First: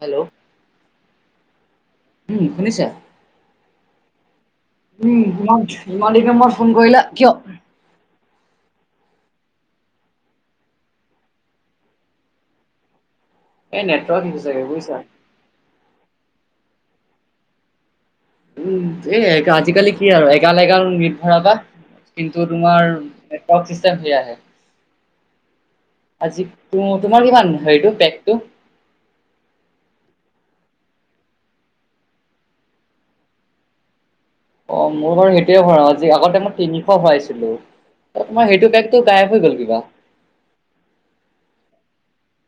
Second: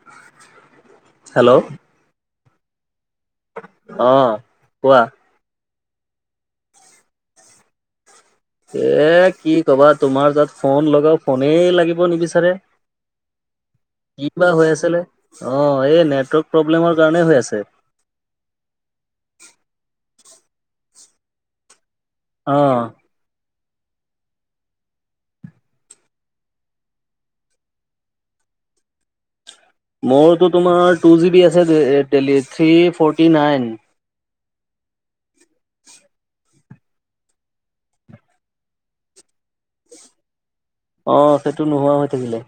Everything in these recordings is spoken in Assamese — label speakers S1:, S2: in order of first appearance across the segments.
S1: হেল্ল'
S2: হেল্ল'
S1: উম শুনিছা?
S2: অ কোৱা
S1: উম, ইমান ইমান দিন মোৰত ফোন কৰিলা কিয়?
S2: এ কি ক'বা তোমাৰ তাত ফোন লগাওঁ ফোনেই লাগিব নিবিচাৰে।
S1: এই নেটৱৰ্ক
S2: কি
S1: ইছ্যু
S2: বা
S1: চাগে
S2: হৈ
S1: বুজিছা।
S2: আছিলে! অ' এই নেটৱৰ্ক প্ৰব্লেমৰ কাৰণেই হৈ আছে।
S1: উম, এ আজিকালি কি আৰু এগাল এগাল নেট ভৰাবা কিন্তু
S2: অ
S1: তোমাৰ [unintelligible] চিষ্টেম [unintelligible] আজি তো-তোমাৰ কিমান হেৰিটো পেকটো?
S2: মোৰতো তোমাৰ টু জি বি আছে যে এ টেলিত থ্ৰী ফৰ্টি নাইন।
S1: অ', মইয়ো বাৰু সেইটোৱে ভৰাও আজি আগতে মই তিনিশ ভৰাইছিলো। তাত তোমাৰ সেইটো পেকটো গায়ব হৈ গ'ল কিবা।
S2: অ', সেইটো নোহোৱা হৈ থাকিলে।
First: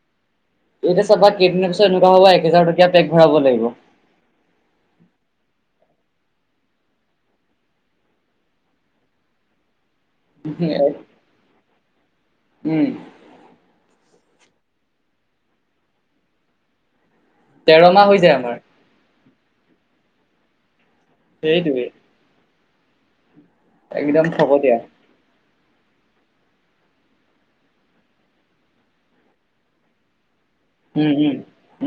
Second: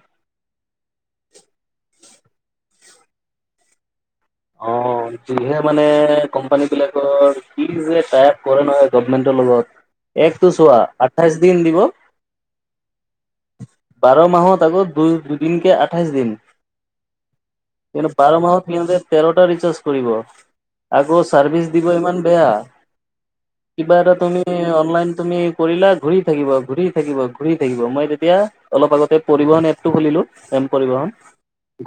S1: এতিয়া চাবা কেইদিনৰ পিছত এনেকুৱ হ'ব এক হাজাৰ টকীয়া পেক ভৰাব লাগিব।
S2: অ
S1: [inaudible]
S2: যিহে মানে কোম্পানীবিলাকৰ কি যে টাইপ কৰে নহয় গ্ৰভমেন্টৰ লগত। একটো চোৱা আঠাইশ দিন দিব
S1: উম
S2: বাৰ মাহত আকৌ দুই-দুদিনকে আঠাইশ দিন।
S1: তেৰ মাহ
S2: [unintelligible]
S1: হৈ যায় আমাৰ
S2: বাৰমাহত সিহঁতে তেৰটা ৰিচাৰ্জ কৰিব। আকৌ চাৰ্ভিচ
S1: সেইটোৱে
S2: দিব ইমান বেয়া। কিবা এটা
S1: একদম
S2: তুমি,
S1: ফকতীয়া।
S2: অনলাইন তুমি কৰিলা ঘুৰি থাকিব, ঘূৰি থাকিব, ঘূৰি থাকিব। মই তেতিয়া অলপ আগতে পৰিবহন এপটো খুলিলোঁ। এম
S1: উম
S2: পৰিবহণ।
S1: উম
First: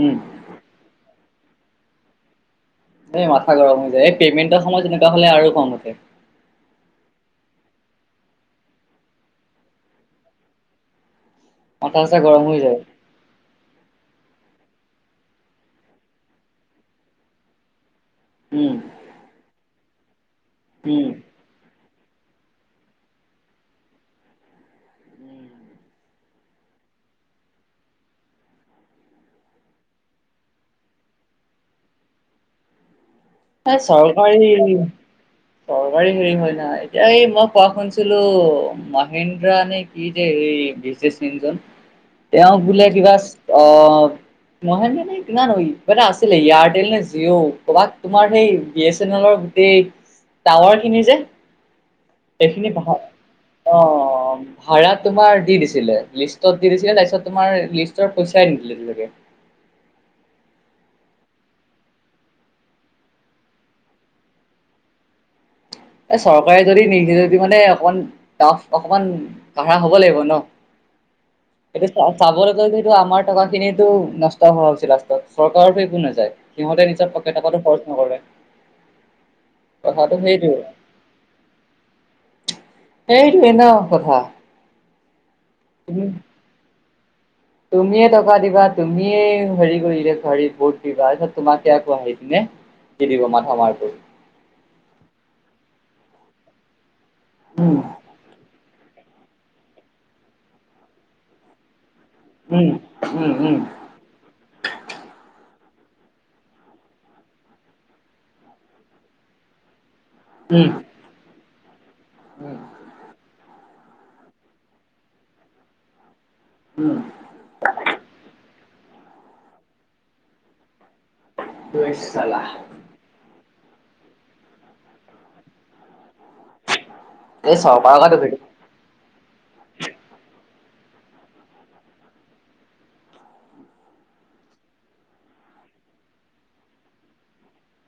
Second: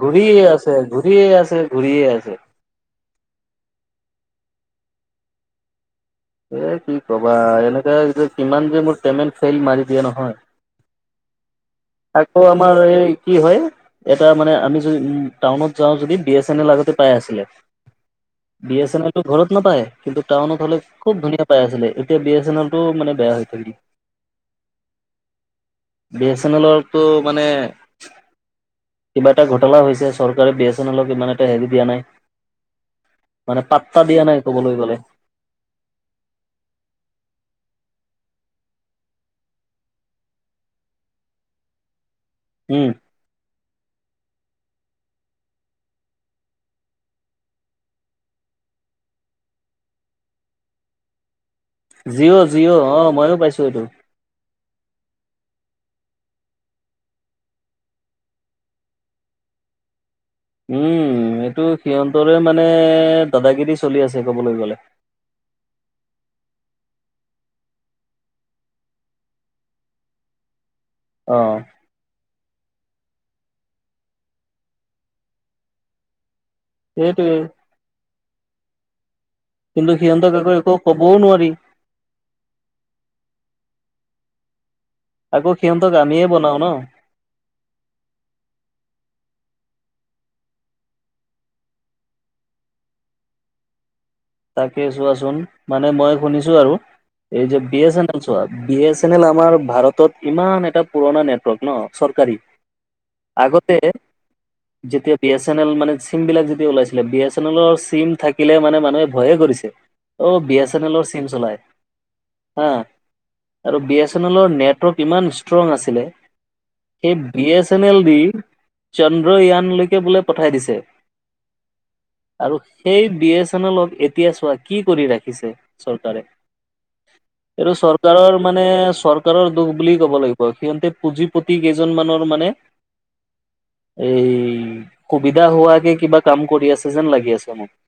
S1: উম।
S2: ঘূৰিয়ে আছে, ঘূৰিয়ে আছে, ঘূৰিয়ে আছে।
S1: এই মাথা গৰম হৈ যায়। এই পে'মেণ্টৰ সময় তেনেকুৱা হ'লে আৰু খং উঠে।
S2: এ কি কবা এনেকে যে কিমান যে মোৰ পেমেণ্ট ফেইল মাৰি দিয়ে নহয়।
S1: মাথা চাথা গৰম
S2: আকৌ
S1: হৈ যায়
S2: আমাৰ এই কি হয়। এটা মানে আমি য, উ টাউনত যাওঁ যদি বি এ চেনেল আগতে পাই আছিলে।
S1: উম
S2: বি এ চেনেলটো ঘৰত নাপায় কিন্তু টাউনত হ'লে
S1: উম
S2: [unintelligible] পাই আছিলে এতিয়া বি এ চেনেলটো মানে বেয়া হৈ থাকি বি এ চেনেলৰটো মানে কিবা এটা ঘটলা হৈছে, চৰকাৰে বি এ চেনেলক ইমান এটা হেৰি দিয়া নাই। মানে
S1: এ
S2: পাত্তা দিয়া নাই
S1: চৰকাৰী
S2: ক'বলৈ গ'লে।
S1: চৰকাৰী হেৰি হয় না, এতিয়া এই মই কোৱা শুনছিলো মাহেন্দ্ৰা নে ই যে এই বিজেচ মিনজন, তেওঁক বোলে
S2: উম
S1: কিবা অ' নহয় মানে কিমান, ইবাটা আছিলে ইয়াৰটেল নে জিঅ' ক'বাত তোমাৰ হেই বি এ চেনেলৰ গোটেই টাৱাৰখিনি যে।
S2: জিঅ'
S1: এখিনি [unintelligible]
S2: জিঅ'
S1: অ'।
S2: মইয়ো পাইছো এইটো
S1: ভাড়া তোমাৰ দি দিছিলে। লিষ্টত দি দিছিলে তাইছত তোমাৰ লিষ্টৰ পইচাই নিদিলে [unintelligible]
S2: উম এইটো সিহঁতৰে মানে দাদাগিৰি চলি আছে ক'বলৈ গ'লে।
S1: এ চৰকাৰে যদি নিৰদিলে তিহতে অকমান তাফ অকমান কাঢ়া হ'ব লাগিব ন।
S2: অ'।
S1: এইটো চাবলৈ গ'লে এইটো আমাৰ টকা খিনিতো নষ্ট হোৱা হৈছে লাষ্টত চৰকাৰৰটো একো নাযায়। সিহঁতে নিজৰ
S2: সেইটোৱে
S1: পকেট পৰাটো খৰচ নকৰে।
S2: কিন্তু
S1: কথাটো
S2: সিহঁতক আকৌ
S1: সেইটোৱে।
S2: একো ক'বও নোৱাৰি।
S1: সেইটোৱেই ন কথা।
S2: আকৌ সিহঁতক
S1: তুমি
S2: আমিয়েই বনাও ন।
S1: তুমিয়ে টকা দিবা তুমিয়ে হেৰি কৰিলে, ধৰ ৰিপৰ্ট দিবা, তাৰ পাছত তোমাকে আকৌ আহি কিনে দি দিব মাধ মাৰটো।
S2: তাকে চোৱাচোন মানে মই শুনিছো আৰু এই যে
S1: উম,
S2: বি এছ এন এল চোৱা বি এছ এন এল আমাৰ ভাৰতত ইমান এটা পুৰণা নেটৱৰ্ক ন - চৰকাৰী
S1: উম, উম, উম,
S2: আগতে - যেতিয়া বি এছ এন এল মানে চিম বিলাক যেতিয়া ওলাইছিলে বি এছ এন এলৰ চিম থাকিলে মানে মানুহে - ভয়ে কৰিছে অ বি
S1: উম।
S2: এছ এন এলৰ চিম চলাই হা- আৰু বি এছ এন এলৰ নেটৱৰ্ক ইমান ষ্ট্ৰং আছিলে
S1: উম।
S2: সেই বি এছ এন এল দি চন্দ্ৰয়ানলৈকে বোলে পঠাই দিছে।
S1: ঐ চাল।
S2: আৰু সেই বি এছ এন এল ক। এতিয়া চোৱা কি কৰি ৰাখিছে চৰকাৰে!
S1: এই
S2: এইটো
S1: গাত
S2: চৰকাৰৰ মা- নে চৰকাৰৰ দুখ বুলি ক'ব লাগিব সিহঁতে পুঁজি পতি কেইজন মানৰ মানে এই সুবিধা হোৱাকে কিবা কাম কৰি আছে যেন লাগি আছে মোক।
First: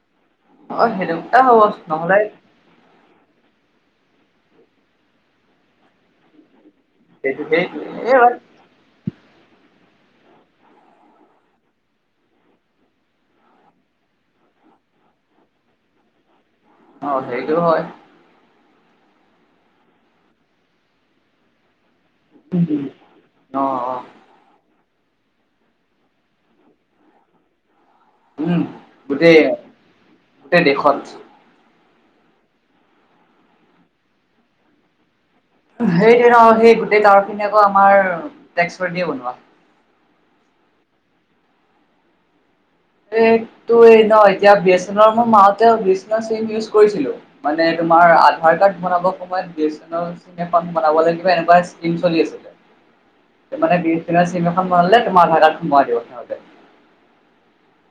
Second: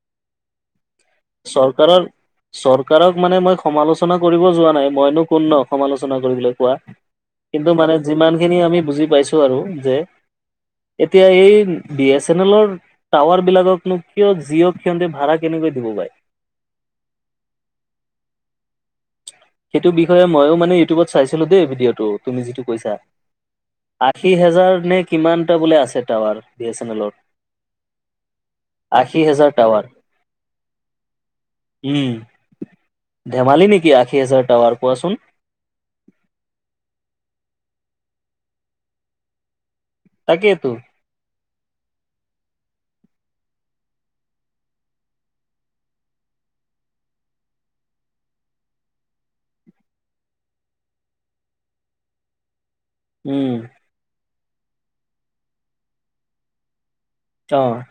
S1: হয় সেইটো। দুটা হ'ব
S2: চৰকাৰৰ
S1: নহ'লে
S2: চৰকাৰক মানে মই সমালোচনা কৰিব যোৱা নাই মইনো কোন ন সমালোচনা কৰিবলৈ কোৱা?
S1: সেইটো সেই
S2: কিন্তু মানে
S1: হয়
S2: যিমানখিনি আমি বুজি পাইছো আৰু যে এতিয়া এই বি এছ এন এলৰ টাৱাৰ বিলাকক কিয় জিও'ক কিহতে ভাড়া কেনেকৈ দিব পাৰে।
S1: অ', সেইটো হয়।
S2: সেইটো কিকৈ মইও মানে ইউটিউবত চাইছিলো দেই ভিডিঅ'টো তুমি যিটো কৈছা।
S1: অ অ
S2: খে হেজাৰ নে কিমান টা বোলে আছে টাৱাৰ বি এছ এন এলৰ।
S1: উম
S2: আশী
S1: গোটেই
S2: হেজাৰ টাৱাৰ।
S1: গোটেই ৰেখন।
S2: উম ধেমালি নেকি আশী হাজাৰ টাৱাৰ কোৱাচোন।
S1: সেইটো ন সেই গোটেই টাৱাৰখিনি আকৌ আমাৰ টেক্স পাৰ্টি বনোৱা।
S2: তাকে টো।
S1: অহ টোৱে ন এতিয়া বি এছ এৰ মোৰ মাতে ভ এচন চিম ইউজ কৰিছিলো। মানে তোমাৰ আধাৰ কাৰ্ড বনাব কবোপৰে বি এছ এনল বনাব কিবা এনেকুৱা স্কিল চলি আছিলে।
S2: উম
S1: মানে বি এছ এনল চিম এখন বনাবলৈ তোমাৰ আধাৰ কাৰ্ড খন বনাই দিব সিহঁতে।
S2: অ'।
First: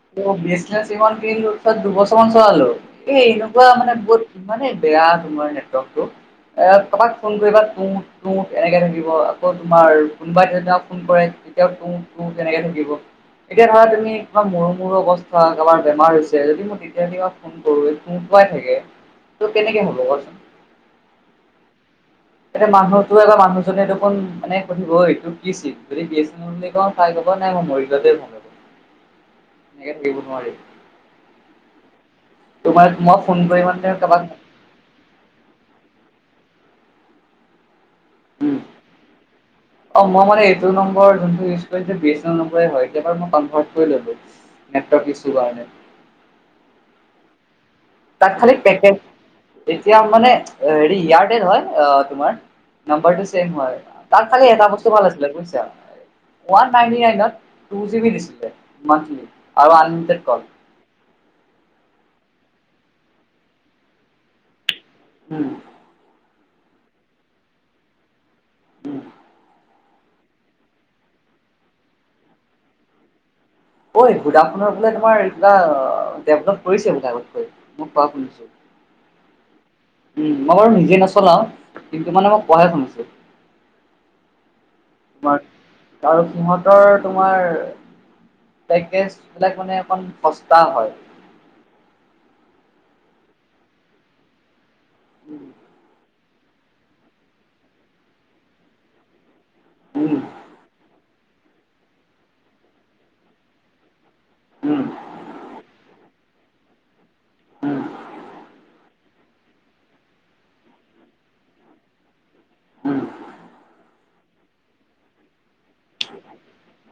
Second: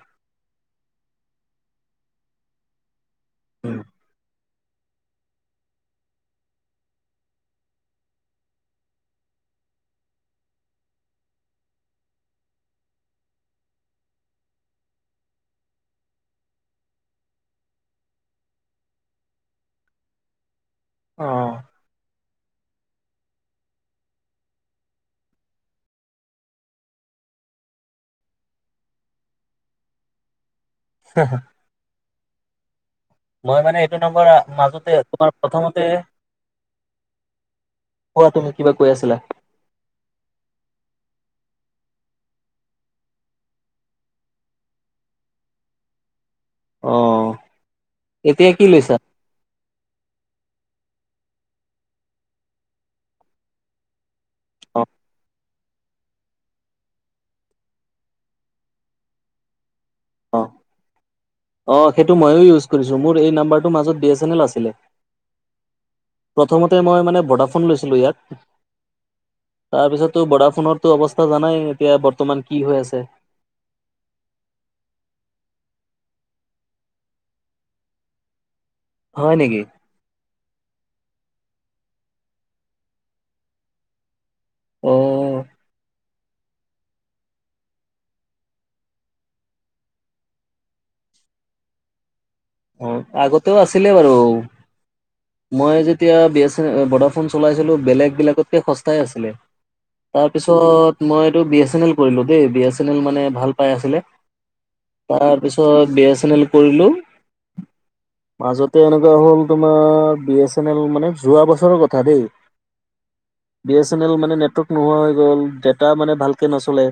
S1: বি এছ এনল চিম এখন কিনিলো ত দু বছৰ মান চলালো এই এনেকুৱা মানে বহুত ইমানে বেয়া তোমাৰ নেটৱৰ্কটো। এ তোমাক ফোন কৰিবা তুত তুত এনেকে থাকিব আকৌ তোমাৰ কোনবাই ধৰি লোৱা ফোন কৰে তুত তুত তেনেকে থাকিব এতিয়া ধৰা তুম কিবা মোৰ অৱস্থা কেলা বেমাৰ হৈছে যদি মই তেতিয়া দিনত ফোন কৰো শুকুৱাই থাকে। ত' কেনেকে হ'ব কচোন।
S2: অ'।
S1: এতিয়া মানুহতো বা মানুহজনে দেখোন এনেকে কৈ থাকিব অই তোৰ কি সেত যতি একেখা ফাইট হু'ব নাই মৰি গ'লে ভাল হ'ব। এনেকে থাকিব নোৱাৰি।
S2: হ [unintelligible]
S1: তোমাৰ মই
S2: মই
S1: কৰি
S2: মানে এইটো
S1: কাৰোবাক
S2: নম্বৰ মাজতে তোমাৰ প্ৰথমতে, কোৱা তুমি
S1: উম,
S2: কিবা কৈ আছিলা।
S1: [inaudible] অ', মই মানে এইটো নম্বৰ যোনটো ইউজ কৰিছে বি এছ এনল নম্বৰ য়েহৈ কেবাৰ মই কনফাৰ্ম কৰি ললো। [unintelligible]
S2: অ'।
S1: তাত
S2: এতিয়া
S1: খালি
S2: কি
S1: পেপে
S2: লৈছা?
S1: এতিয়া মানে হেৰি এয়াৰটেল হয় তোমাৰ নাম্বাৰটো ছেম হৈ। তাক খালি এটা
S2: অ
S1: বস্তু ভাল আছিলে বুজিছা। ৱান নাইটি নাইনত টু জিবি দিছিলে মন্তলী আৰু আনলিমিটেড
S2: অ
S1: কল।
S2: অ', সেইটো মইয়ো ইউজ কৰিছো মোৰ এই নাম্বাৰটোৰ মাজত বি এছ এন এল আছিলে।
S1: উম।
S2: প্ৰথমতে মই মানে ভোডাফোন লৈছিলোঁ ইয়াত।
S1: [inaudible]
S2: তাৰপিছতো ভোডাফোনৰতো অৱস্থা জানাই, এতিয়া বৰ্তমান কি হৈ আছে।
S1: অই ভোডাফোনৰ বোলে তোমাৰ অ', ডেভলপ কৰিছে বোলে আগতকৈ মই কোৱা শুনিছো।
S2: হয় নেকি।
S1: উম মই বাৰু নিজে নচলাও কিন্তু মানে মই কুৱাহে শুনাইো।
S2: অ
S1: তোমাৰ আৰু সিহঁতৰ তোমাৰ পেকেজ বিলাক মানে অকণ খৰচটা হয়।
S2: অ', আগতেও আছিলে বাৰু,
S1: উম,
S2: মই যেতিয়া বি ভোডাফোন চলাইছিলোঁ বেলেগ বিলাগতকৈ খৰচাই আছিলে
S1: উম,
S2: তাৰপিছত মই এইটো বি এছ এন এল কৰিলো দে বি এছ এন এল মানে ভাল পাই আছিলে।
S1: উম,
S2: তাৰ পিছত বি এছ এন এল কৰিলো।
S1: উম।
S2: মাজতে এনেকুৱা হ'ল তোমাৰ বি এছ এন এল মানে যোৱা বছৰৰ কথা দেই।
S1: উম,
S2: বি এছ এন এল মানে নেটৱৰ্ক নোহোৱা হৈ গ'ল ড এটা মানে ভালকে নচলে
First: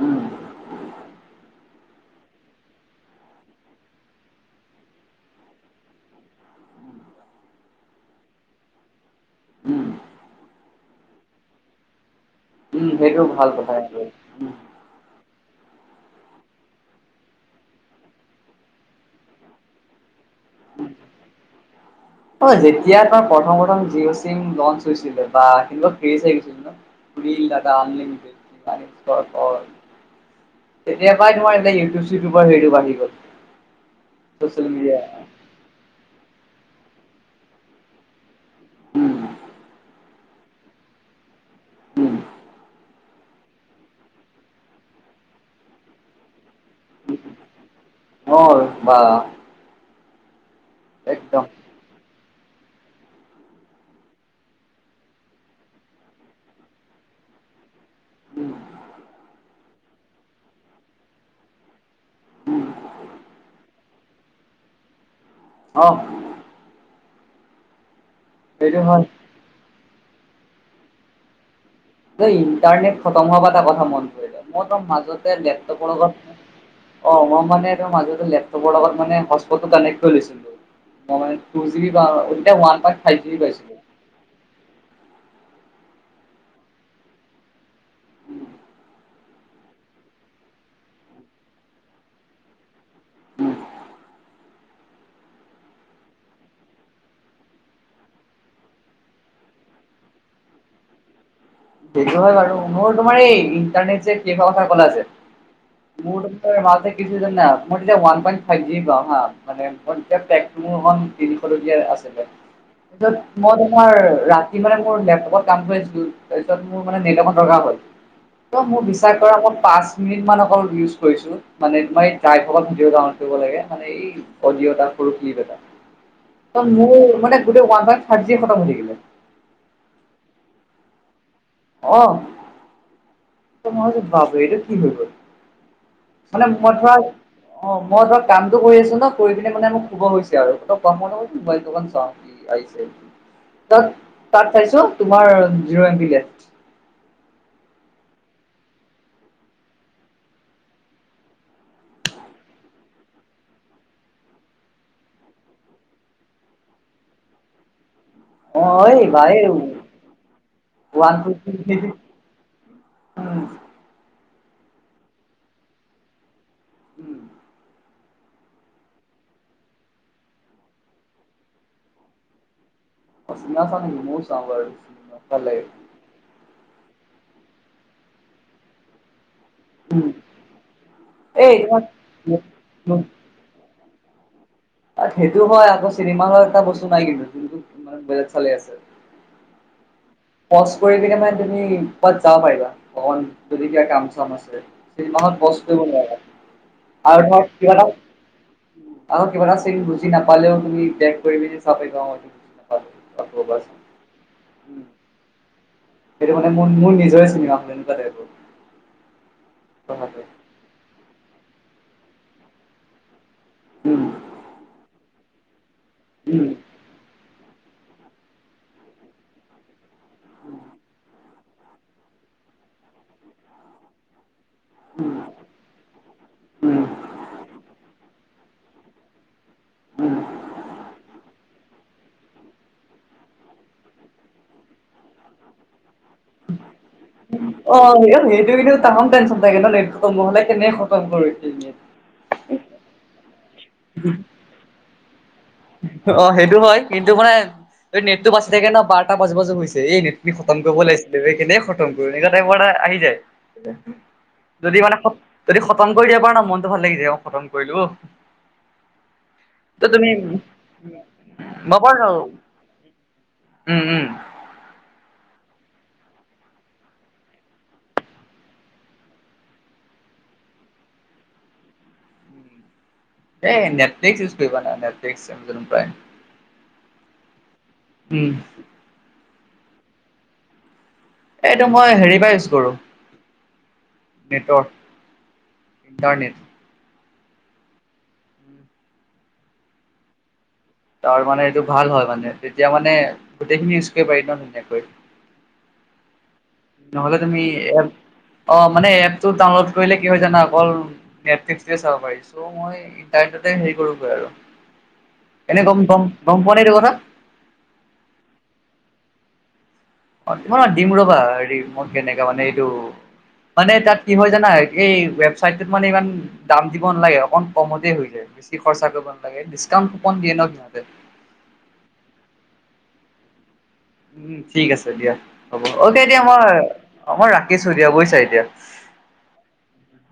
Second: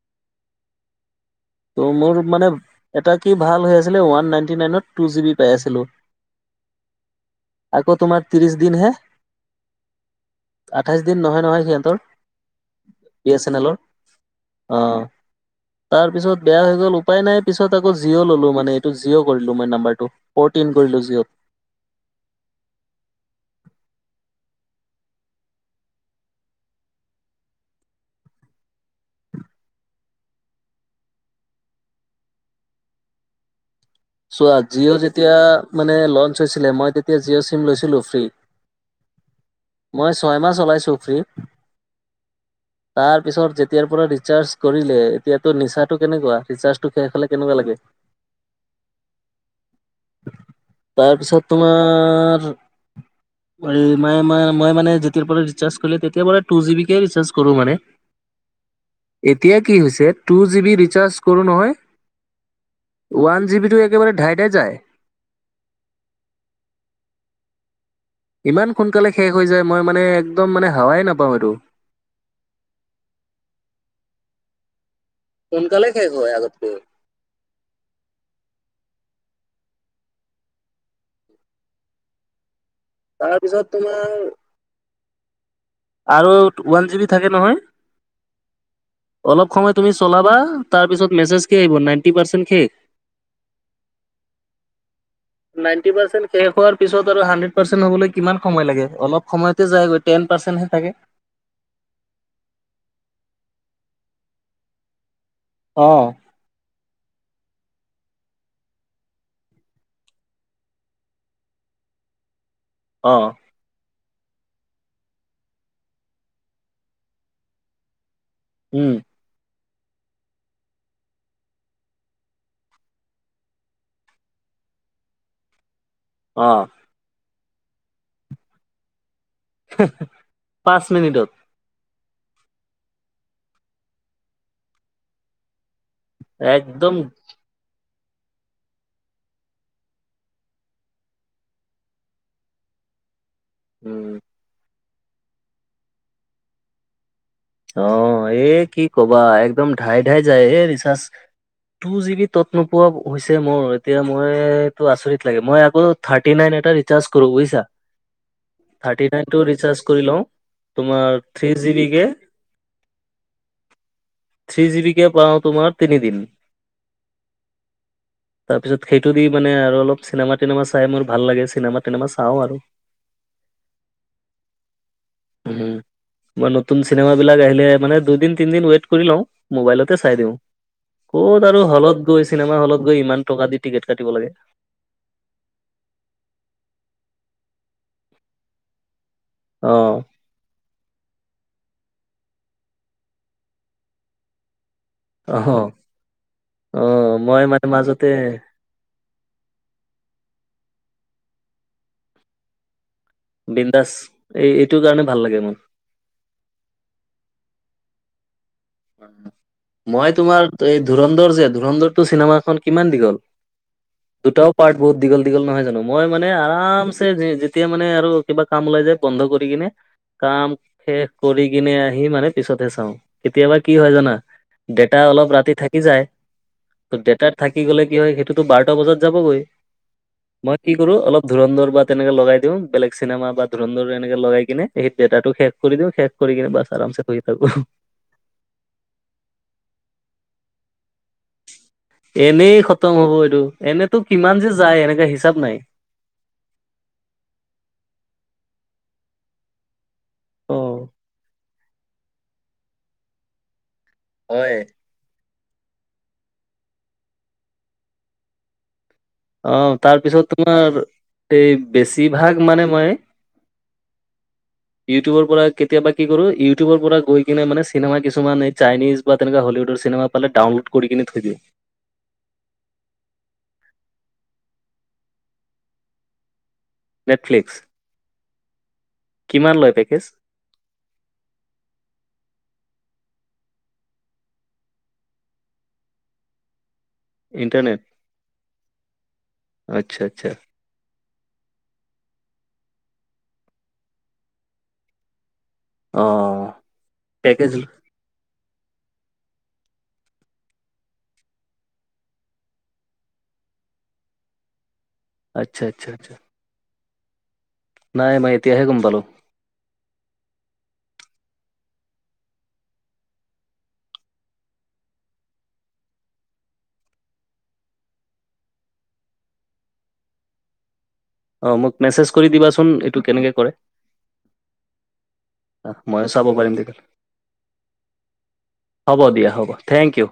S1: উম,
S2: ত মোৰ মানে এটা কি ভাল হৈ আছিলে ওৱান নাইণ্টি নাইনত টু জি বি পাই আছিলোঁ আকৌ তোমাৰ ত্ৰিশ দিন হে
S1: উম।
S2: আঠাইছ দিন নহয়, নহয় সিহঁতৰ
S1: সেইটো
S2: বি এছ
S1: ভাল
S2: এন
S1: কথা
S2: এলৰ
S1: সেইটো।
S2: অ'। তাৰ পিছত বেয়া হৈ গ'ল উপায় নাই পিছত আকৌ জিঅ' ললো মানে এইটো জিঅ' কৰিলোঁ মই নাম্বাৰটো। ফ'টিন কৰিলো জিঅ'।
S1: [unintelligible] অ', যেতিয়া তাৰ প্ৰথম, প্ৰথম জিঅ' চিম লঞ্চ হৈছিলে বা সেই ক্ৰেজ আহিছিল ন। ৰিল ডাদটা আনলিমিটেড। তেতিয়া পৰাই তোাৰ এতি ইউিউব চিউবৰ হেৰি বাঢ়ি গ'ল।
S2: চোৱা
S1: চচিয়েল
S2: জিঅ'
S1: মিডিয়া
S2: যেতিয়া মানে লঞ্চ হৈছিলে মই তেতিয়া জিঅ' চিম লৈছিলো ফ্ৰী।
S1: উম।
S2: মই ছয় মাহ ওলাইছো ফ্ৰী তাত
S1: উম,
S2: তাৰ পিছত যেতিয়াৰ পৰা ৰিচাৰ্জ কৰিলে এতিয়াতো নিচাটো কেনেকুৱা ৰিচাৰ্জটো সে খালে কেনেকুৱা লাগে।
S1: ম বা [unintelligible] একদম
S2: তাৰপিছত তোমাৰ মই মতি যেতিয়াৰ পৰা ৰিচাৰ্ছ কৰো মানে টো জিবি কে ৰিচাৰ্ছ কৰো।
S1: উম,
S2: এতিয়া কি হৈছে টু জি বি ৰিচাৰ্জ কৰোঁ নহয়। ওৱান জি বি টো একেবাৰে ঢাইডাই যায়।
S1: অ'।
S2: ইমান
S1: সেইটো হয়।
S2: সোনকালে শেষ হৈ যায় মই মানে একদম মানে হাৱাই নাপাওঁ এইটো।
S1: ইণ্টাৰনেট খতম হব এটা কথা মন কৰিলে মইতো মাজতে
S2: সোনকালে
S1: লেপটপৰ
S2: শেষ হয়
S1: লগত
S2: আগতকৈ
S1: অ', মই মানে ত মাজতে লেপটপৰ লগত মানে হ কানেক্ট কৰি লৈছিলোঁ টু জি বাই
S2: তাৰপিছত তোমাৰ আৰু ওৱান জি বি থাকে নহয়। অলপ সময় তুমি চলাবা তাৰপিছত মেছেজকে আহিব নাইনটি পাৰ্চেণ্ট শেষ নাইনটি পাৰ্চেন্ট শেষ হোৱাৰ পিছত আৰু হাড্ৰেড পাৰ্চেন্ট হবলৈ কিমান সময় লাগে অলপ সময়ত। যায়গৈটেন পাৰ্চেটহে থাকে।
S1: সেইটো হয় বাৰু মোৰ তোমাৰ এই ইণ্টাৰনেট যে কি কথা ক'লা যে
S2: অ',
S1: মোৰ মই মাজতে কি হৈছে যানা মই এনে ওৱান পইণ্ট ফাইভ জি পাওঁ হা মোৰ খন তিনিশ টকীয়া আছে। তাৰপিছত
S2: অ',
S1: মই তোমাৰ ৰাতি মানে মোৰ লেপটপত কাম কৰি আছিলোঁ। তাৰ পিছত মোৰ মানে নেটৱৰ্কৰ দৰকাৰ হ'ল ত মোৰ
S2: উম,
S1: বিশ্বাস নেটৱৰ্কৰ নামত পাঁচ মিনিটমান অকল ইউজ কৰিছোঁ। মানে তোমাৰ যাই থত ভিডিঅ' এটাউ কৰিব লাগে মানে এই অডিঅ' এটা সৰু ক্লিপ এটা
S2: অ',
S1: মোৰ মানে গোটৈই ওৱান পইণ্ট ফাইভ জিবি এ খতম হৈ থাকিলে।
S2: পাঁচ মিনিটত।
S1: অ মই ভাবিছোঁ এটো কি হৈ গ'ল। মানে মই
S2: একদম
S1: ধৰা অ', মই ধৰা কামটো কৰি আছো ন কৰি পিনে মানে মোক শুৱ হৈছে আৰু অ', আৰু মই বুলো মোবাইল টো অকণ চাওঁ। তাত
S2: উম,
S1: তাত চাইছোঁ তোমাৰ জিৰ' ম বি লেফ্ট।
S2: অ', এ কি কবা একদম ঢাই ঢাই যায় হ ৰিচাৰ্জ। টু জি বি ত'ত নোপোৱা হৈছে মোৰ, এতিয়া মইটো আচৰিত লাগে মই আগ থাৰ্টি নাইন এটা ৰিচাৰ্জ কৰো বুজিছা।
S1: অ', এ
S2: থাৰ্টি
S1: ভাই
S2: নাইনটো ৰিচাৰ্জ কৰি লওঁ তোমাৰ
S1: ওৱান
S2: থ্ৰী জি বি
S1: [unintelligible]
S2: কে
S1: উম।
S2: থ্ৰি জিবি কে পাওঁ, তোমাৰ তিনিদিন
S1: উম।
S2: তাৰপিছত সেইটো দি মানে আৰু অলপ চিনেমা িনেমা চাই মোৰ, ভাল লাগে চিনেমা িনেমা চাওঁ আৰু।
S1: চিনেমা চাও নেকি, মইও চাও বাৰু, ভাল
S2: উম,
S1: লাগে।
S2: মই নতুন চিনেমা বিলাক আহিলে, মানে দুদিন তিনদিন ৱেইট কৰি লওঁ। মোবাইলতে
S1: উম,
S2: চাই দিওঁ, ক'ত
S1: এই
S2: আৰু হলত গৈ চিনেমা হলত
S1: তোমাৰ
S2: গৈ ইমান টকা দি টিকেট কাটিব লাগে।
S1: তাত সেইটো হয় আকৌ চিনেমা এটা বস্তু নাই কিন্তু যোনটো ইমান বেলেগ চলি আছে।
S2: অ'।
S1: পজ কৰি পিনে মানে তুমি কবাত যাব পাৰিবা, অকণ যদি কিবা কাম চাম আছে। সেই মাহত পজ
S2: অ',
S1: কৰিব নোৱাৰা,
S2: অ',
S1: আৰু
S2: মই
S1: ধৰ
S2: মানে
S1: কিবা এটা
S2: মাজতে
S1: আৰু কিবা এটা চাগে বুজি নাপালেও তুমি বেগ কৰি মেলি চাব পাৰিবা, অ' নাপালো আকৌ এবাৰ চাম।
S2: বিন্দাছ, এই
S1: উম,
S2: এইটোৰ কাৰণে ভাল লাগে মোৰ।
S1: সেইটো মানে মোৰ, মোৰ নিজৰে চিনেমা হয় এনেকোৱা টাইপ।
S2: মই তোমাৰ, এই ধুৰনধৰ যে ধুৰনধৰটো চিনেমাখন কিমান দিঘল
S1: উম,
S2: দুটাও পাৰ্ট বহুত দীঘল, দীঘল নহয় জানো, মই মানে
S1: উম,
S2: আৰামছে এতিয়া মানে আৰু কিবা কাম ওলাই যায়, বন্ধ কৰি কিনে, কাম
S1: উম,
S2: শেষ কৰি কিনে আহি মানে পিছতহে চাওঁ, কেতিয়াবা কি হয় জানা ডেটা
S1: উম,
S2: অলপ ৰাতি থাকি যায়,
S1: উম,
S2: ত ডেতাত থাকি গ'লে কি হ'য় সেইটোতো বাৰটা বজাত যাবগৈ।
S1: উম।
S2: মই কি কৰো অলপ ধুৰণধৰ বা তেনেকে লগাই দিওঁ, বেলেগ চিনেমা বা ধুৰণদৰ এনেকে লগাই কিনে, সেই ডেতাটো শেষ কৰি দিওঁ, খেক কৰি কিনে বছ আৰাম চে শুই থাকো।
S1: অ' সেইটো কিন্তু তামাম টেনশ্যন থাকে ন, নেট খতম নহলে কেনেকে খতম কৰি দিম।
S2: এনেই খতম হব, এইটো এনেতো কিমান যে যায় এনেকে হিচাপ নাই।
S1: অ' সেইটো হয়, কিন্তু মানে, এই নেটটো বাচি থাকে ন বাৰটা বাজো বাজো হৈছে, এই নেট তি খতম
S2: অ।
S1: কৰিব লাগিছিলে, কেনেকে খতম কৰিব, সেনেকুৱা টাইপৰ এটা আহি যায়।
S2: হয়।
S1: যদি মানে, যদি খতম কৰি দিয়া পাৰো ন, মনতটো ভাল লাগি যায়, মই খতম কৰিলো অ'।
S2: অ' তাৰপিছত তোমাৰ এই,
S1: মই বাৰু
S2: বেছিভাগ মানে মই
S1: উম, উম।
S2: ইউটিউবৰ পৰা কেতিয়াবা কি কৰো, ইউটিউবৰ পৰা গৈ কিনে, মানে চিনেমা কিছুমান এই চাইনিজ বা তেনেকে হললউডৰ চিনেমা পালে ডাউনলোড কৰি কিনে থৈ দিওঁ।
S1: এ, নেটফ্লিক্স ইউজ না নেটফ্লিক্স আমাজন প্ৰাইম।
S2: নেটফ্লিক্স?
S1: উম।
S2: কিমান লয় পেকেজ?
S1: এইটো মই হেৰি বা ইউজ কৰো। Network, internet.
S2: ইণ্টাৰনেট? আচ্ছা, আচ্ছা।
S1: তাৰমানে এইটো ভাল হয় মানে, তেতিয়া মানে গোটেইখিনি ইউজ কৰিব পাৰিবা, ধুনীয়াকৈ।
S2: অ'।
S1: নহ'লে তুমি
S2: পেকেজ
S1: এ অ' মানে এপ টো ডাউনলোড কৰিলে কি হয় জানা, অকল নেটফ্লিক্টটোৱে চাব পাৰি। ত মই ইণ্টাৰনেট হে কৰো আৰু, এনে
S2: আচ্ছা
S1: গম,
S2: আচ্ছা
S1: গম,
S2: আচ্ছা
S1: গম পোৱা নে এইটো কথা।
S2: নাই মই এতিয়াহে গম পালো।
S1: অ' দিম ৰবা, হেৰি মই কেনেকে মানে এইটো মানে তাত কি হয় জানা, এই ৱেবচাইটত মানে ইমান দাম দিব নালাগে, অকম কমতে হয় যায়, বেছি ৰ্খছা কৰিব নালাগে, দিচকাউন কপন দিয়ে ন সিহতে
S2: অ' মোক মেচেজ কৰি দিবা চোন, এইটো কেনেকে কৰে।
S1: উম ঠিক আছে দিয়া, হ'ব অ' দিয় এতিয়া
S2: চাব
S1: মই,
S2: পাৰিম তেতিয়া
S1: মই ৰাখিছো দিয়া বুজিছা এতিয়া।
S2: হ'ব দিয়া, হ'ব। Thank U!